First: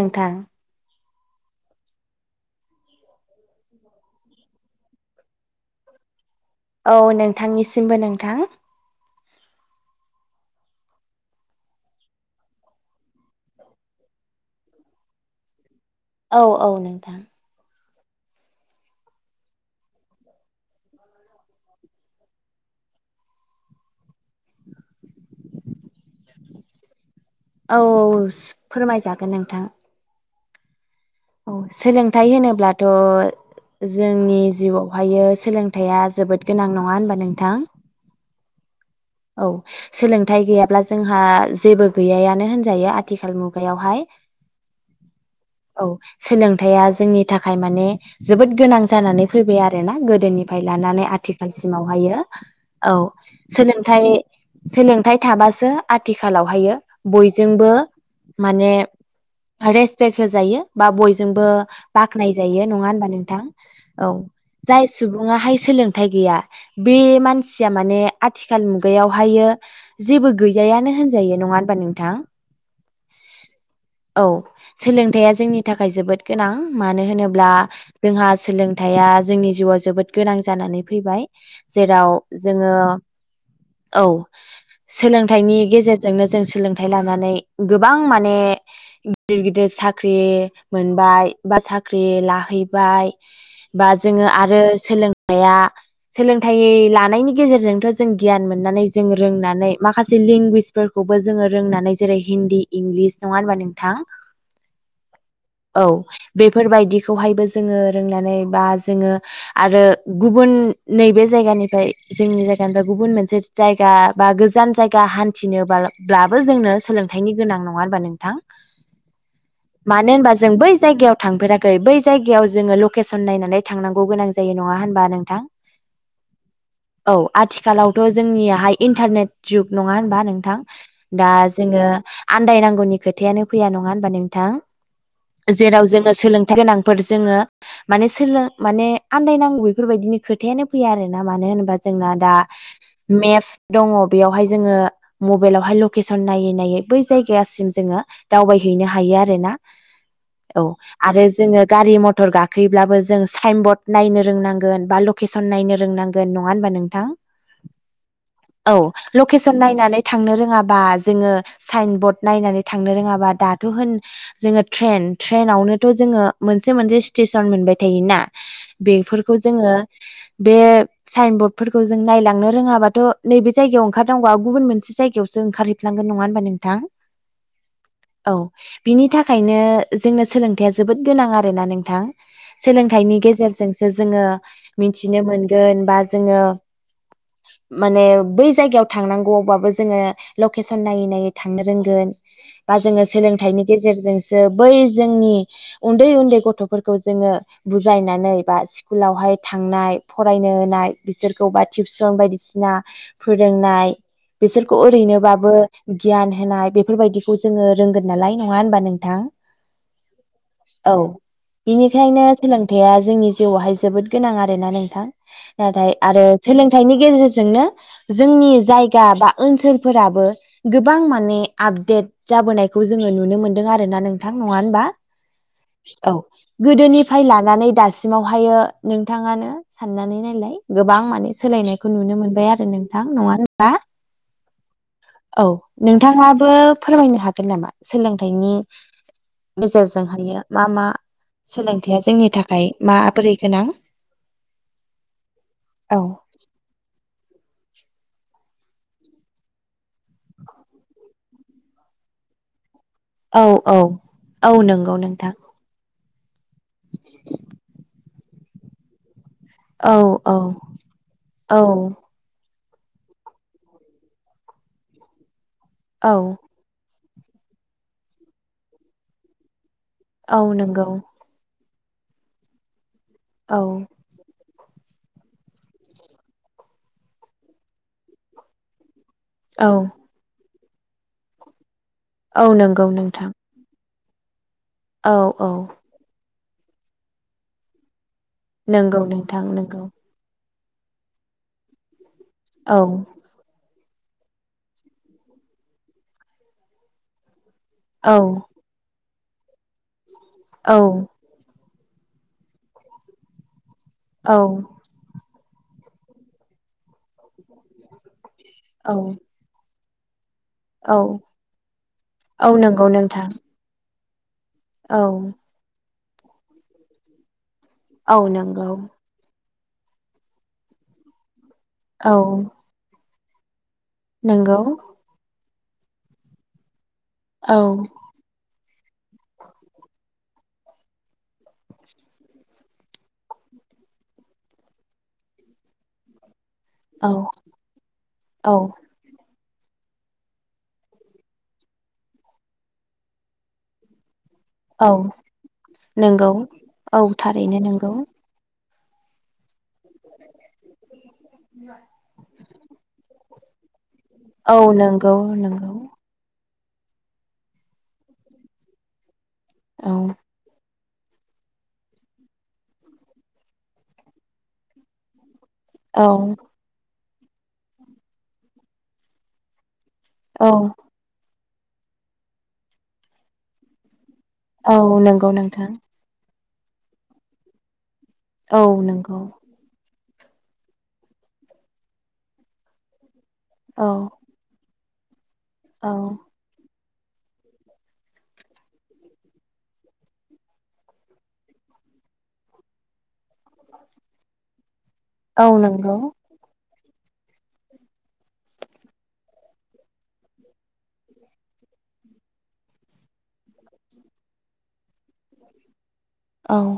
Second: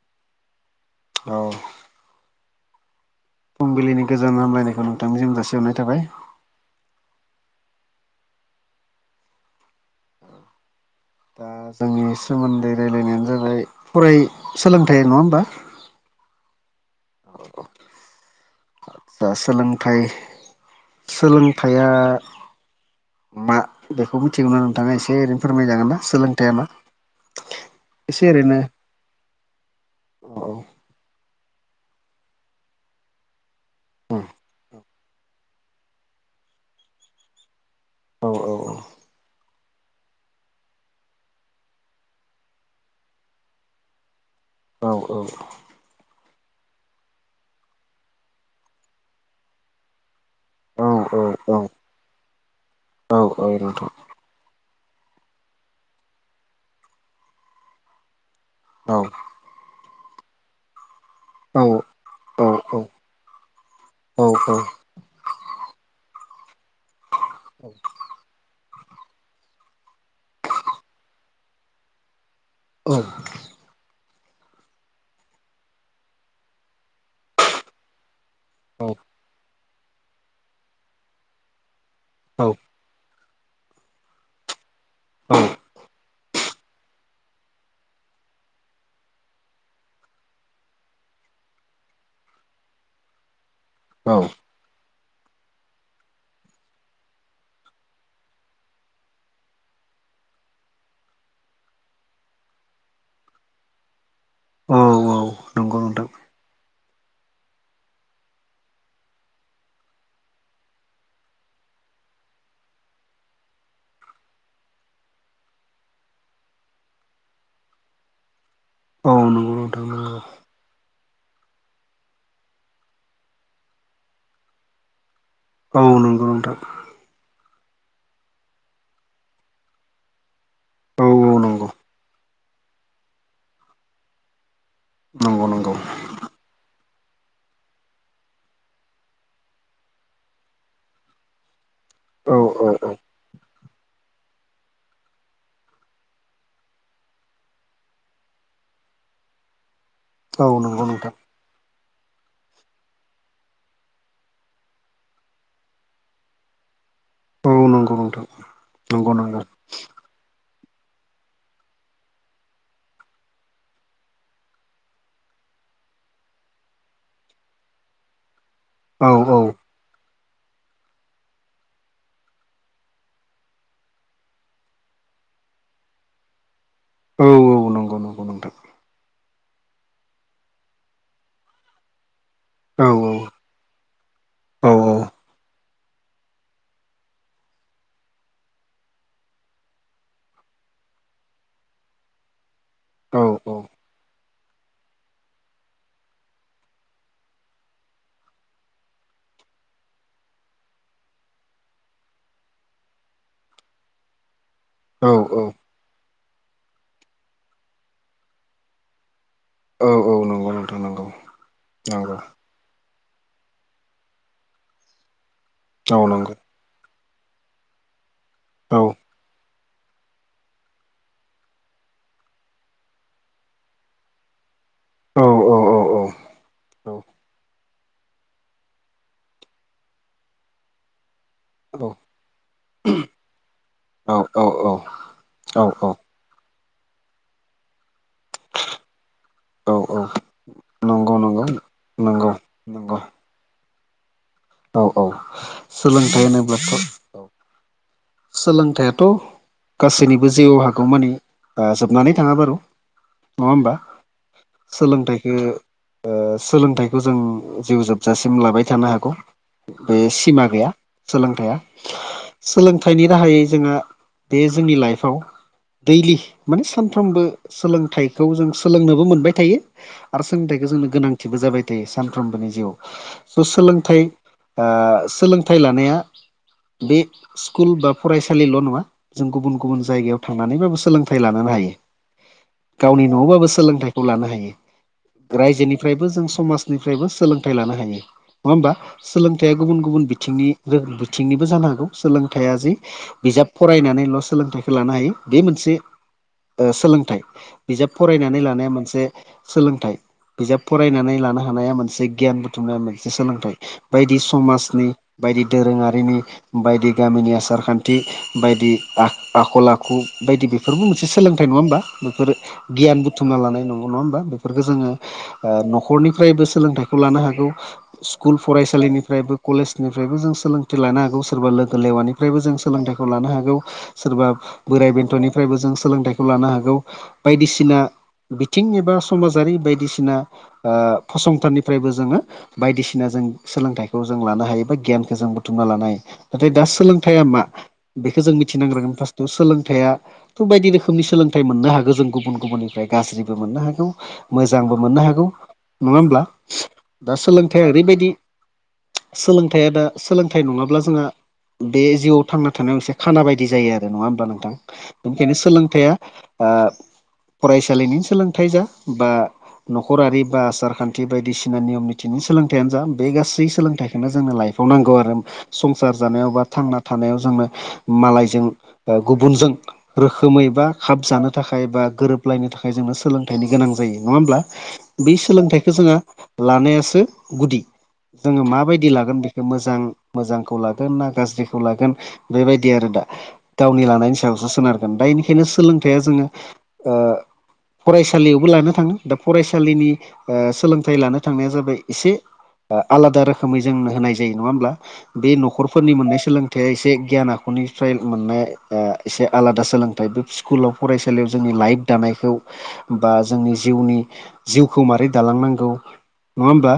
नोंथां औ फुंबिलिनि गोजोन हामलायनायखौ नोंथांनिसिम जासिहरनाय थाबाय। औ नोंथांनिसिमबो नोंथां। दा जोंनि सोमोन्दै रायलायनायानो जाबाय फराय सोलोंथाइ नङा होमबा? औ औ नोंथां। औ औ। आतसा सोलोंथाइ सोलोंथाइया मा बेखौ मिथिगौना नोंथाङा एसे ओरैनो फोरमायजागोन ना सोलोंथाइया मा? औ एसे औ ओरैनो फोरमायजागोन नोंथां। औ औ। औ सोलोंथाइ होनोब्लाथ' जोंनि जिउआवहायो सोलों थाइया जोबोद गोनां नङा होनबा नोंथां? औ औ औ। औ सोलोंथाइ गैयाब्ला जोंहा जेबो गैयायानो होनजायो आथिखाल मुगायावहाय। औ औ। औ सोलोंथाइया जोंनि थाखाय माने जोबोद गोनां जानानै फैबाय आरोना गोदोनि फाय औ लानानै औ आथिखालसिमावहायो औ सोलों थाइ सोलोंथाइ थाबासो आथिखालावहायो बयजोंबो माने औ रेसपेक्ट होजायो बा बयजोंबो औ बाख्नाय जायो नङा होनबा नोंथां? औ जाय सुबुङाहाय सोलोंथाइ गैया बे मानसिया माने आथि खाल मुगायावहायो जेबो गैजायानो होनजायो नङा होनबा नोंथां? औ औ सोलोंथाइया जोंनि थाखाय जोबोद गोनां मानो होनोब्ला जोंहा सोलोंथाइया जोंनि जिउआव जोबोद गोनां जानानै फैबाय। जेराव जोङो औ सोलोंथाइनि गेजेरजोंनो जों सोलोंथाइ लानानै गोबां माने गिदिर गिदिर साख्रि मोनबाय बा साख्रि लाहैबाय बा औ जोङो आरो सोलोंनाया सोलोंथाइ लानायनि गेजेरजोंथ' जों गियान मोननानै जों रोंनानै माखासे लेंगुवेज फोरखौबो जोङो रोंनानै जेरै हिन्दी इंलिस नङा होनबा नोंथां? औ औ। नंगौ औ नोंथां बेफोरबायदिखौहायबो जोङो रोंनानै बा जोङो आरो गुबुन नैबे जायगानिफ्राय जोंनि जायगानिफ्राय गुबुन मोनसे जायगा बा गोजान जायगा हान्थिनोबा ब्लाबो जोंनो सोलों थाइनि गोनां नङा होनबा नोंथां? औ नंगौ नोंथां। नंगौ मानो होनबा जों बै जायगायाव थांफेराखै बै जायगायाव जोङो लकेसन नायनानै थांनांगौ गोनां जा जायो नङा होनबा नोंथां? औ नंगौ। नोंथां औ आथिखालावथ' जोंनियाहाय इन्टारनेट जुग नङा होनबा नोंथां? औ दा औ नंगौ जोङो आन्दायनांगौनि खोथायानो फैया नङा होनबा नोंथां नंगौ नंगौ जेराव जोङो सोलोंथाइ गोनां फोर जोङो माने सोलों माने आन्दायनांगौ बेफोरबायदिनि खोथायानो फैया आरोना मानो होनोबा जोंना औ दा औ औ मेप दङ बेयावहाय जोङो मबाइलावहाय लकेसन नायै नायै बै जायगासिम जोङो दावबायहैनो हायो आरोना औ नंगौ नोंथां आरो जोङो गारि मथर गाखोयोब्लाबो जों साइनबर्ड नायनो रोंनांगोन बा लकेसन नायनो रोंनांगोन होगोन नङा होनोमबा नोंथां बावनांगौ नंथां औ लकेसन नायनानै थांनो रोङाबा जोङो साइन बरर्ड नायनानै थांनो रोङाबा दाथ' होन जोङो ट्रेन ट्रेनावनोथ' जोङो मोनसे मोनसे स्टेसन मोनबाय थायोना औ बेफोरखौ औ जोङो बे साइन बर्डफोरखौ जों नायलांनो रोङाबाथ' नैबे जायगायाव ओंखारनांगौवा गुबुन मोनसे जायगायावसो ओंखारहै फ्लांगोन नङा होनबा नोंथां? औ औ। नंगौ नंगौ औ नोंथां बिनि थाखायनो जोंनो सोलोंथाइया जोबोद गोनां आर ना नोंथां औ सोलोंथाइनि गेजेरजोंसो जोङो औ मिथिनो मोनगोन बा जोङो माने बै जायगायाव थांनांगौआवबाबो जोङो लकेसन नायै नायै थांनो रोंगोन बा जोङो औ सोलोंथाइनि गेजेरजोंसो बै जोंनि उन्दै उन्दै गथ'फोरखौ जोङो बुजायनानै बा स्कुलावहाय थांनाय फरायनो होनाय बिसोरखौबा टिउसन बायदिसिना फोरोंनाय बिसोरखौ औ ओरैनोबाबो गियान होनाय बेफोरबायदिखौ जोङो रोंगोन नालाय नङा होनबा नोंथां औ औ नंगौ नोंथां औ नंगौ नंगौ बेनिखायनो सोलों खोथाया जोंनि जिउआवहाय जोबोद गोनां आरोना नोंथां नाथाय औ आरो नंगौ सोलोंथाइनि गेजेरजोंनो जोंनि औ जायगा बा ओनसोलफोराबो गोबां माने आपडेट जाबोनायखौ जोङो नुनो मोनदों आरोना नोंथां नङा होनबा औ औ गोदोनिफ्राय लानानै दासिमावहायो नोंथाङानो साननानै नायलाय गोबां माने सोलायनायखौ औ नुनो मोनबाय आरो नोंथां नङा औ नोंथाङा फोरमायनो हागोन नामा सोलोंथाइनि औ गेजेरजोंहायो मा मा नंगौ नंगौ सोलोंथायाइया जोंनि नंगौ थाखाय नंगौ माबोरै गोनां औ औ औ सोलोंथाइ होनोब्लाथ' सोलोंथाइथ' गासैनिबो जिउआव हागखौ माने जोबनानै थाङा बार' औ नङा औ होमबा औ नंगौ सोलोंथाइख नोंथां सोलोंथाइखौ जों जिउ जोबजासिम लाबाय थानो हागौ औ बे औ सिमा गैया सोलोंथाइया औ सोलोंथाइनि राहायै जोंहा बे जोंनि लाइफआव औ दैलि माने सानफ्रोमबो सोलोंथाइखौ जों सोलोंनोबो मोनबाय थायो आरो औ सोलोंथाइखौ नंगौ जोंनो गोनां बो जाबाय थायो सानफ्रोमबोनि जिउआव स' औ सोलोंथाइ सोलोंथाइ लानाया बे स्कुल बा फरायसालिल' नङा जों गुबुन औ गुबुन जायगायाव थांनानैबाबो सोलोंथाइ लानोनो हायो औ नंगौ गावनि नोंथां न'आवबाबो सोलोंथाइखौ लानो हायो औ औ रायजोनिफ्रायबो जों समाजनिफ्रायबो सोलोंथाइ लानो हायो नङा हबा नंगौ नोंथां सोलोंथायाइया गुबुन नंगौ गुबुन बिथिंनि बिथिंनिबो जानो हागौ सोलों थाय औ आजि बिजाब फरायनानैल' सोलोंथाइखौ लानो हायो बे मोनसे सोलोंथाइ बिजाब औ फरायनानै लानाया मोनसे सोलोंथाइ बिजाब औ फरायनानै लानो हानाया मोनसे गियान बुथुमनाया मोनसे सोलोंथाइ बायदि औ समाजनि बायदि दोरोङारिनि बायदि गामिनि आसार खान्थि बायदि औ आ आखल आखु बायदि बि बेफोरबो औ मोनसे सोलोंथाइ नङा होमबा बेफोर औ नंगौ गियान नोंथां बुथुमना लानाय नंगौ नङा होमबा बेफोरफोरखो जोङो औ ओ न'खरनिफ्रायबो सोलोंथाइखौ लानो हागौ औ स्कुल नंगौ फरायसालिनि फ्रायबो कलेजनिफ्रायबो जों सोलोंथाइ लानो हागौ सोरबा लोगो औ लेवानिफ्रायबो जों सोलोंथाइखौ लानो हागौ। सोरबा नंगौ बोराइ बेन्थ'निफ्रायबो जों सोलोंथाइखौ लानो हागौ औ बायदिसिना बिथिं एबा समाजारि बायदिसिना ओ फसंथाननिफ्रायबो जोङो बायदिसिना जों सोलोंथाइखौ जों लानो हायो बा गियानखौ जों बुथुमना लानाय हायो। नाथाय दा औ सोलोंथाइया मा बेखौ जों औ मिथिनांग्रोगोन फार्स्टआव सोलोंथाइया थ' बायदि रोखोमनि सोलोंथाइ मोननो हागौ जों गुबुन गुबुननिफ्राय गाज्रिबो मोननो हागौ। मोजांबो औ मोननो हागौ नङा होमब्ला नंगौ औ दा थारैनो सोलोंथाइया नंगौ ओरैबायदि। सोलोंथाइया दा सोलोंथाइ नङाब्ला जोंहा बे जिउआव थांना थानायाव एसे खाना बायदि जायो आरो नङा होमबा नोंथां औ नंगौ बेनो नंगौ सोलोंथाइ आब फरायसालिनि सोलोंथाइ जा बा औ न'खरारि बा आसार खान थि बायदिसिना नियम निथिनि सोलोंथाइानो जा बे गासै सोलोंथाइखोनो जोंनो लाइफाव नांगौ आरो संसार औ जानायाव बा थांना थानायाव जोंनो मालायजों ओ गुबुनजों। औ रोखोमै बा खाब जानो थाखाय बा गोरोबलायनो थाखाय जोंनो सोलोंथाइनि गोनां जायो नङा होमब्ला। औ बै नंगौ सोलोंथाइखो नोंथां जोंहा लानायासो गुदि जोङो औ माबायदि नंगौ लागोन बेखौ मोजां मोजांखौ ला गोना गाज्रिखौ लागोन बेबायदि आरो दा गावनि औ लानायनि सायावसो सोनारगोन दानिखायनो औ सोलोंथाइया जोङो ओ फरायसालियावबो लानो थाङो दा फरायसालिनि ओ सोलोंथाइ लानो थांनाया जाबाय एसे आ आलादा रोखोमै जोंनो होनाय जायो नङा होमब्ला बे औ न'खर नंगौ [unintelligible] सोलोंथाइा एसे गियान आखुनिफ्राय मोननाय ओ एसे आलादा सोलोंथाइ बो खुलाव फरायसालियाव जोंनि लाइट दानायखौ बा जोंनि जिउनि जिउखौ मारै दालांनांगौ। नङा औ होमबा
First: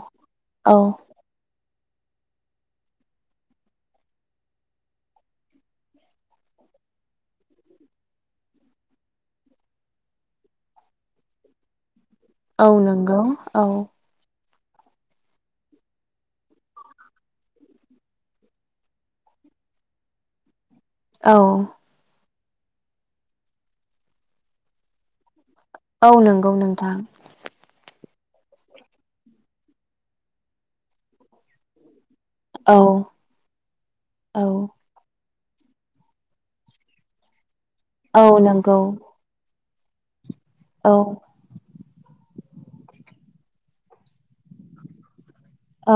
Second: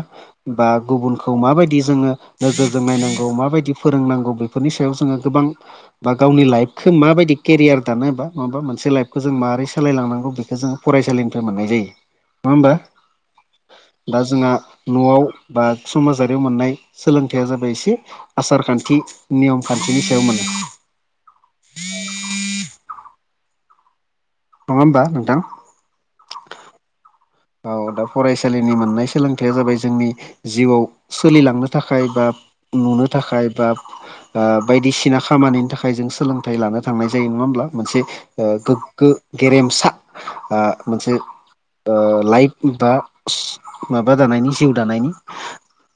बा औ गुबुनखौ माबायदि जोङो नोजोरजों नायनांगौ माबायदि फोरोंनांगौ बेफोरनि सायाव जोङो गोबां। बा गावनि लाइफखो माबायदि केरियार दानो बा नङाबा मोनसे लाइफखौ जों माबोरै सालायलांनांगौ बेखौ जोङो। फरायसालिनिफ्राय मोननाय जायो। औ होमबा नंगौ औ। दा जोंहा न'आव बा समाजारियाव मोननाय सोलोंथाइया जाबाय एसे आसार खान्थि नियम खान्थिनि सायाव मोनो। औ। नङा होमबा नोंथां। औ नंगौ नोंथां। औ दा फरायसालिनि मोननाय सोलोंथाइया जाबाय जोंनि जिउआव सोलिलांनो थाखाय बा औ नुनो थाखाय बा आ औ बायदिसिना खा‌ खामानि नि थाखाय जों सोलोंथाइ लानो थांनाय जायो नङा होमब्ला मोनसे औ ओ नंगौ गोगो गेरेमसा आ औ मोनसे ओ लाइफ बा सि माबा दानायनि जिउ दानायनि।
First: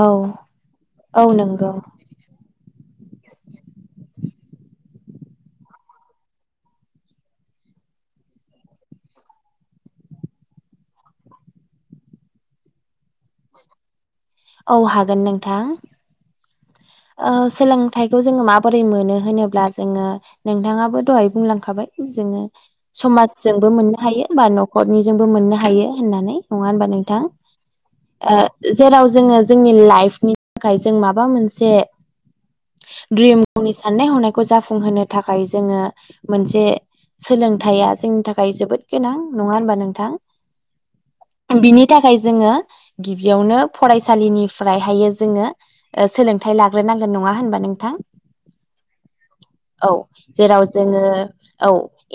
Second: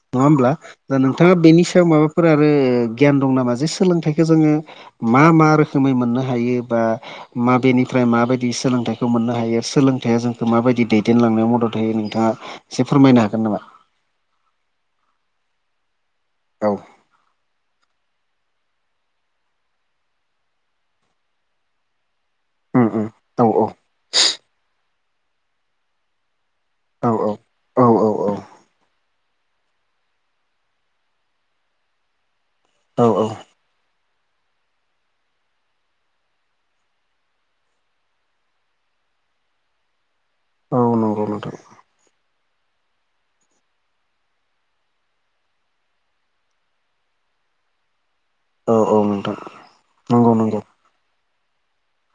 औ नङा होमब्ला दा औ नोंथाङा बेनि नंगौ सायाव माबा फोर आरो गियान दं नामा जे सोलोंथाइखौ जोङो मा मा रोखोमै मोननो हायो बा माबेनिफ्राय माबायदि सोलोंथाइखौ मोननो हायो सोलोंथाइया जोंखौ माबायदि दैद देनलांनायाव मदद होयो नोंथाङा एसे फोरमायनो हागोन नामा। औ हागोन नोंथां। औ। ओ सोलोंथाइखौ जोङो माबोरै मोनो होनोब्ला जोङो। नोंथाङाबो दहाय बुंलांखाबाय जोङो। उम उम औ समाजजोंबो मोननो हायो बा न'खरनिजोंबो मोननो हायो होननानै। नङा होनबा औ नोंथां औ जेराव जोङो जोंनि लाइफनि थाखाय जों माबा मोन औ [inaudible] औ गावनि साननाय हनायखौ जाफुंहोनो थाखाय जोङो मोनसे सोलोंथाया जोंनि थाखाय जोबोद गोनां नङा होनबा नोंथां? औ नंगौ नोंथां बिनि थाखाय जोङो गिबियावनो फरायसालिनिफ्रायहायो जोङो ओ सोलोंथाइ लाग्रोनांगोन नङा होनबा नोंथां? औ औ नोंथां औ नंगौ नंगौ जेराव जोङो औ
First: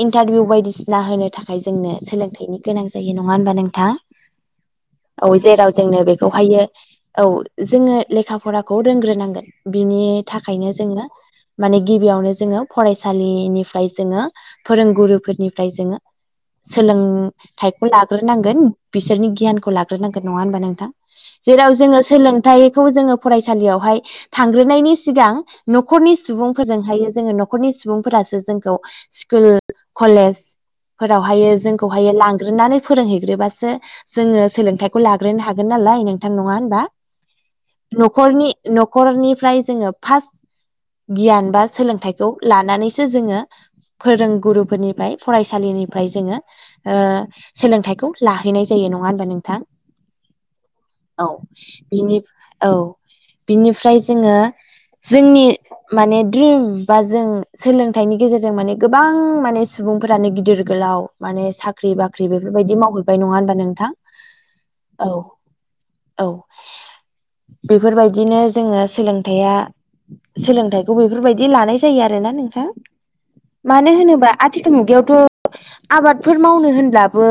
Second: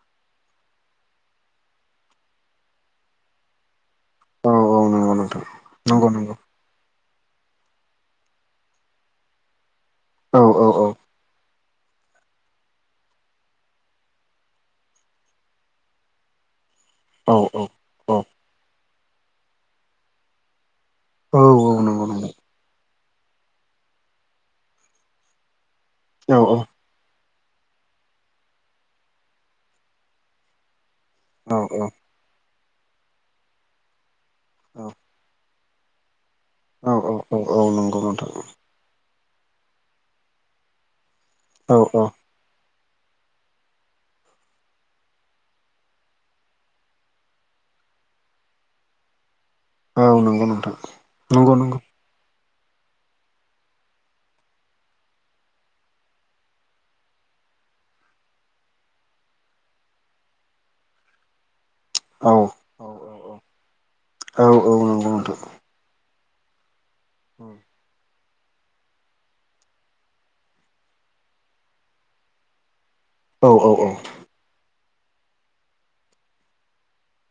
इन्टारभिउ बायदिसिना होनो थाखाय जोंनो सोलोंथाइनि गोनां जायो नङा होनबा नोंथां? औ औ नंगौ औ नोंथां जेराव जोंनो नंगौ नंगौ बेखौहायो औ जोङो लेखा फरा खौ रोंग्रोनांगोन बिनि औ औ थाखायनो औ जोङो माने गिबियावनो जोङो फरायसालिनिफ्राय जोङो फोरोंगुरुफोरनिफ्राय जोङो औ सोलोंथ औ लाग्रोनांगोन बिसोरनि गियानखौ लाग्रोनांगोन नङा होनबा नोंथां औ औ जेराव जोङो नंगौ नंगौ सोलोंथाइखौ जोङो फरायसालियावहाय थांग्रोनायनि सिगां न'खरनि औ औ सुबुंफोरजोंहायो जोङो न'खर न'खरनि सुबुंफोरासो जोंखौ स्कुल कलेज फोरावहायो औ जोंखौहायो लांग्रोनानै फोरोंहैग्रोबासो जोङो सोलोंथाइखौ लाग्रोनो हागोन नालाय नोंथां नङा होनबा? औ औ औ औ नंगौ नोंथां। न'खरनि न'खरनिफ्राय जोङो फास्ट गियान बा औ औ सोलोंथाइखौ लानानैसो जोङो फोरोंगुरुफोरनिफ्राय फरायसालिनिफ्राय जोङो ओ सोलोंथाइखौ लाहैनाय जायो नङा होमबा नोंथां? औ नंगौ नोंथां औ नंगौ नंगौ। बिनि औ बिनिफ्राय जोङो जोंनि माने द्रिम बा जों सोलोंथाइनि गेजेरजों माने गोबां माने सुबुंफोरानो गिदिर गोलाव माने साख्रि औ बाख्रि बेफोरबायदि औ मावहैबाय नङा होनबा नोंथां औ औ नंगौ नोंथां। औ बेफोरबायदिनो जोङो सोलोंथाइया सोलोंथाइखौ बेफोरबायदि लानाय जायो आरोना नोंथां। औ औ मानो होनोबा आथिखाल मुगायावथ' आबादफोर मावनो होनब्लाबो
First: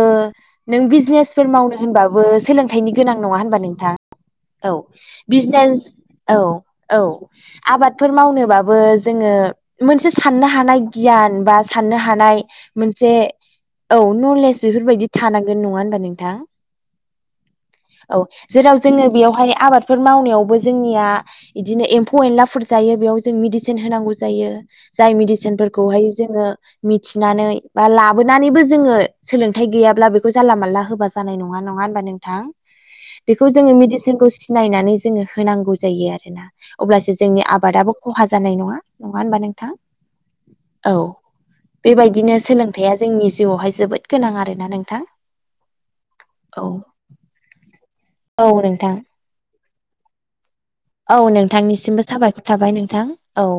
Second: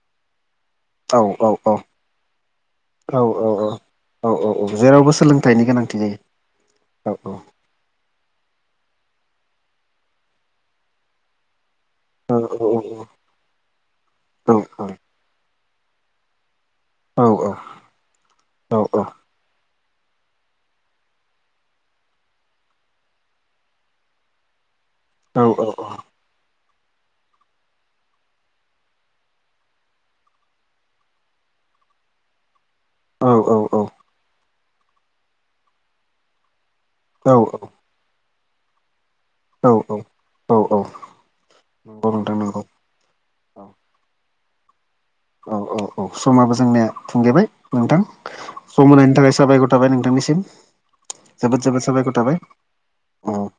नों औ औ बिजनेसफोर मावनो होनबाबो सोलोंथाइनि गोनां नङा होनबा नोंथां? औ जेरावबो सोलोंथाइनि बिजनेस गोनांथि औ औ आबादफोर मावनोबाबो जोङो मोनसे साननो हानाय गियान बा साननो औ हानाय औ मोनसे औ औ नलेज बेफोरबायदि थानांगोन नङा होनबा नोंथां? औ औ जेराव औ जोङो बेयावहाय आबादफोर मावनायावबो जोंनिया बिदिनो एम्फौ एनलाफोर जायो बेयाव जों मेडिसिन होनांगौ जायो जाय औ मेडिसिनफोरखौहाय जोङो मिथिनानै बा लाबोनानैबो जोङो सोलोंथाइ गैयाब्ला बेखौ जानला मानला होबा जानाय नङा, नङा होनोमबा नोंथां? औ बेखौ जोङो मेडिसिनखौ सिनायनानै जोङो होनांगौ जायो आरोना। अब्लासो जोंनि आबादाबो खहा जानाय नङा, नङा होनबा नों औ थां? औ, नंगौ नोंथां बेबायदिनो नंगौ सोलोंथाइया जोंनि औ जिउआवहाय जोबोद गोनां आरोना नोंथां। औ औ औ समाबो औ जोंनिया थुंगेबाय नोंथां औ नोंथां सम होनायनि थाखाय साबायखर थाबाय नोंथांनिसिम। औ नोंथांनिसिमबो साबायखर थाबाय नोंथां औ।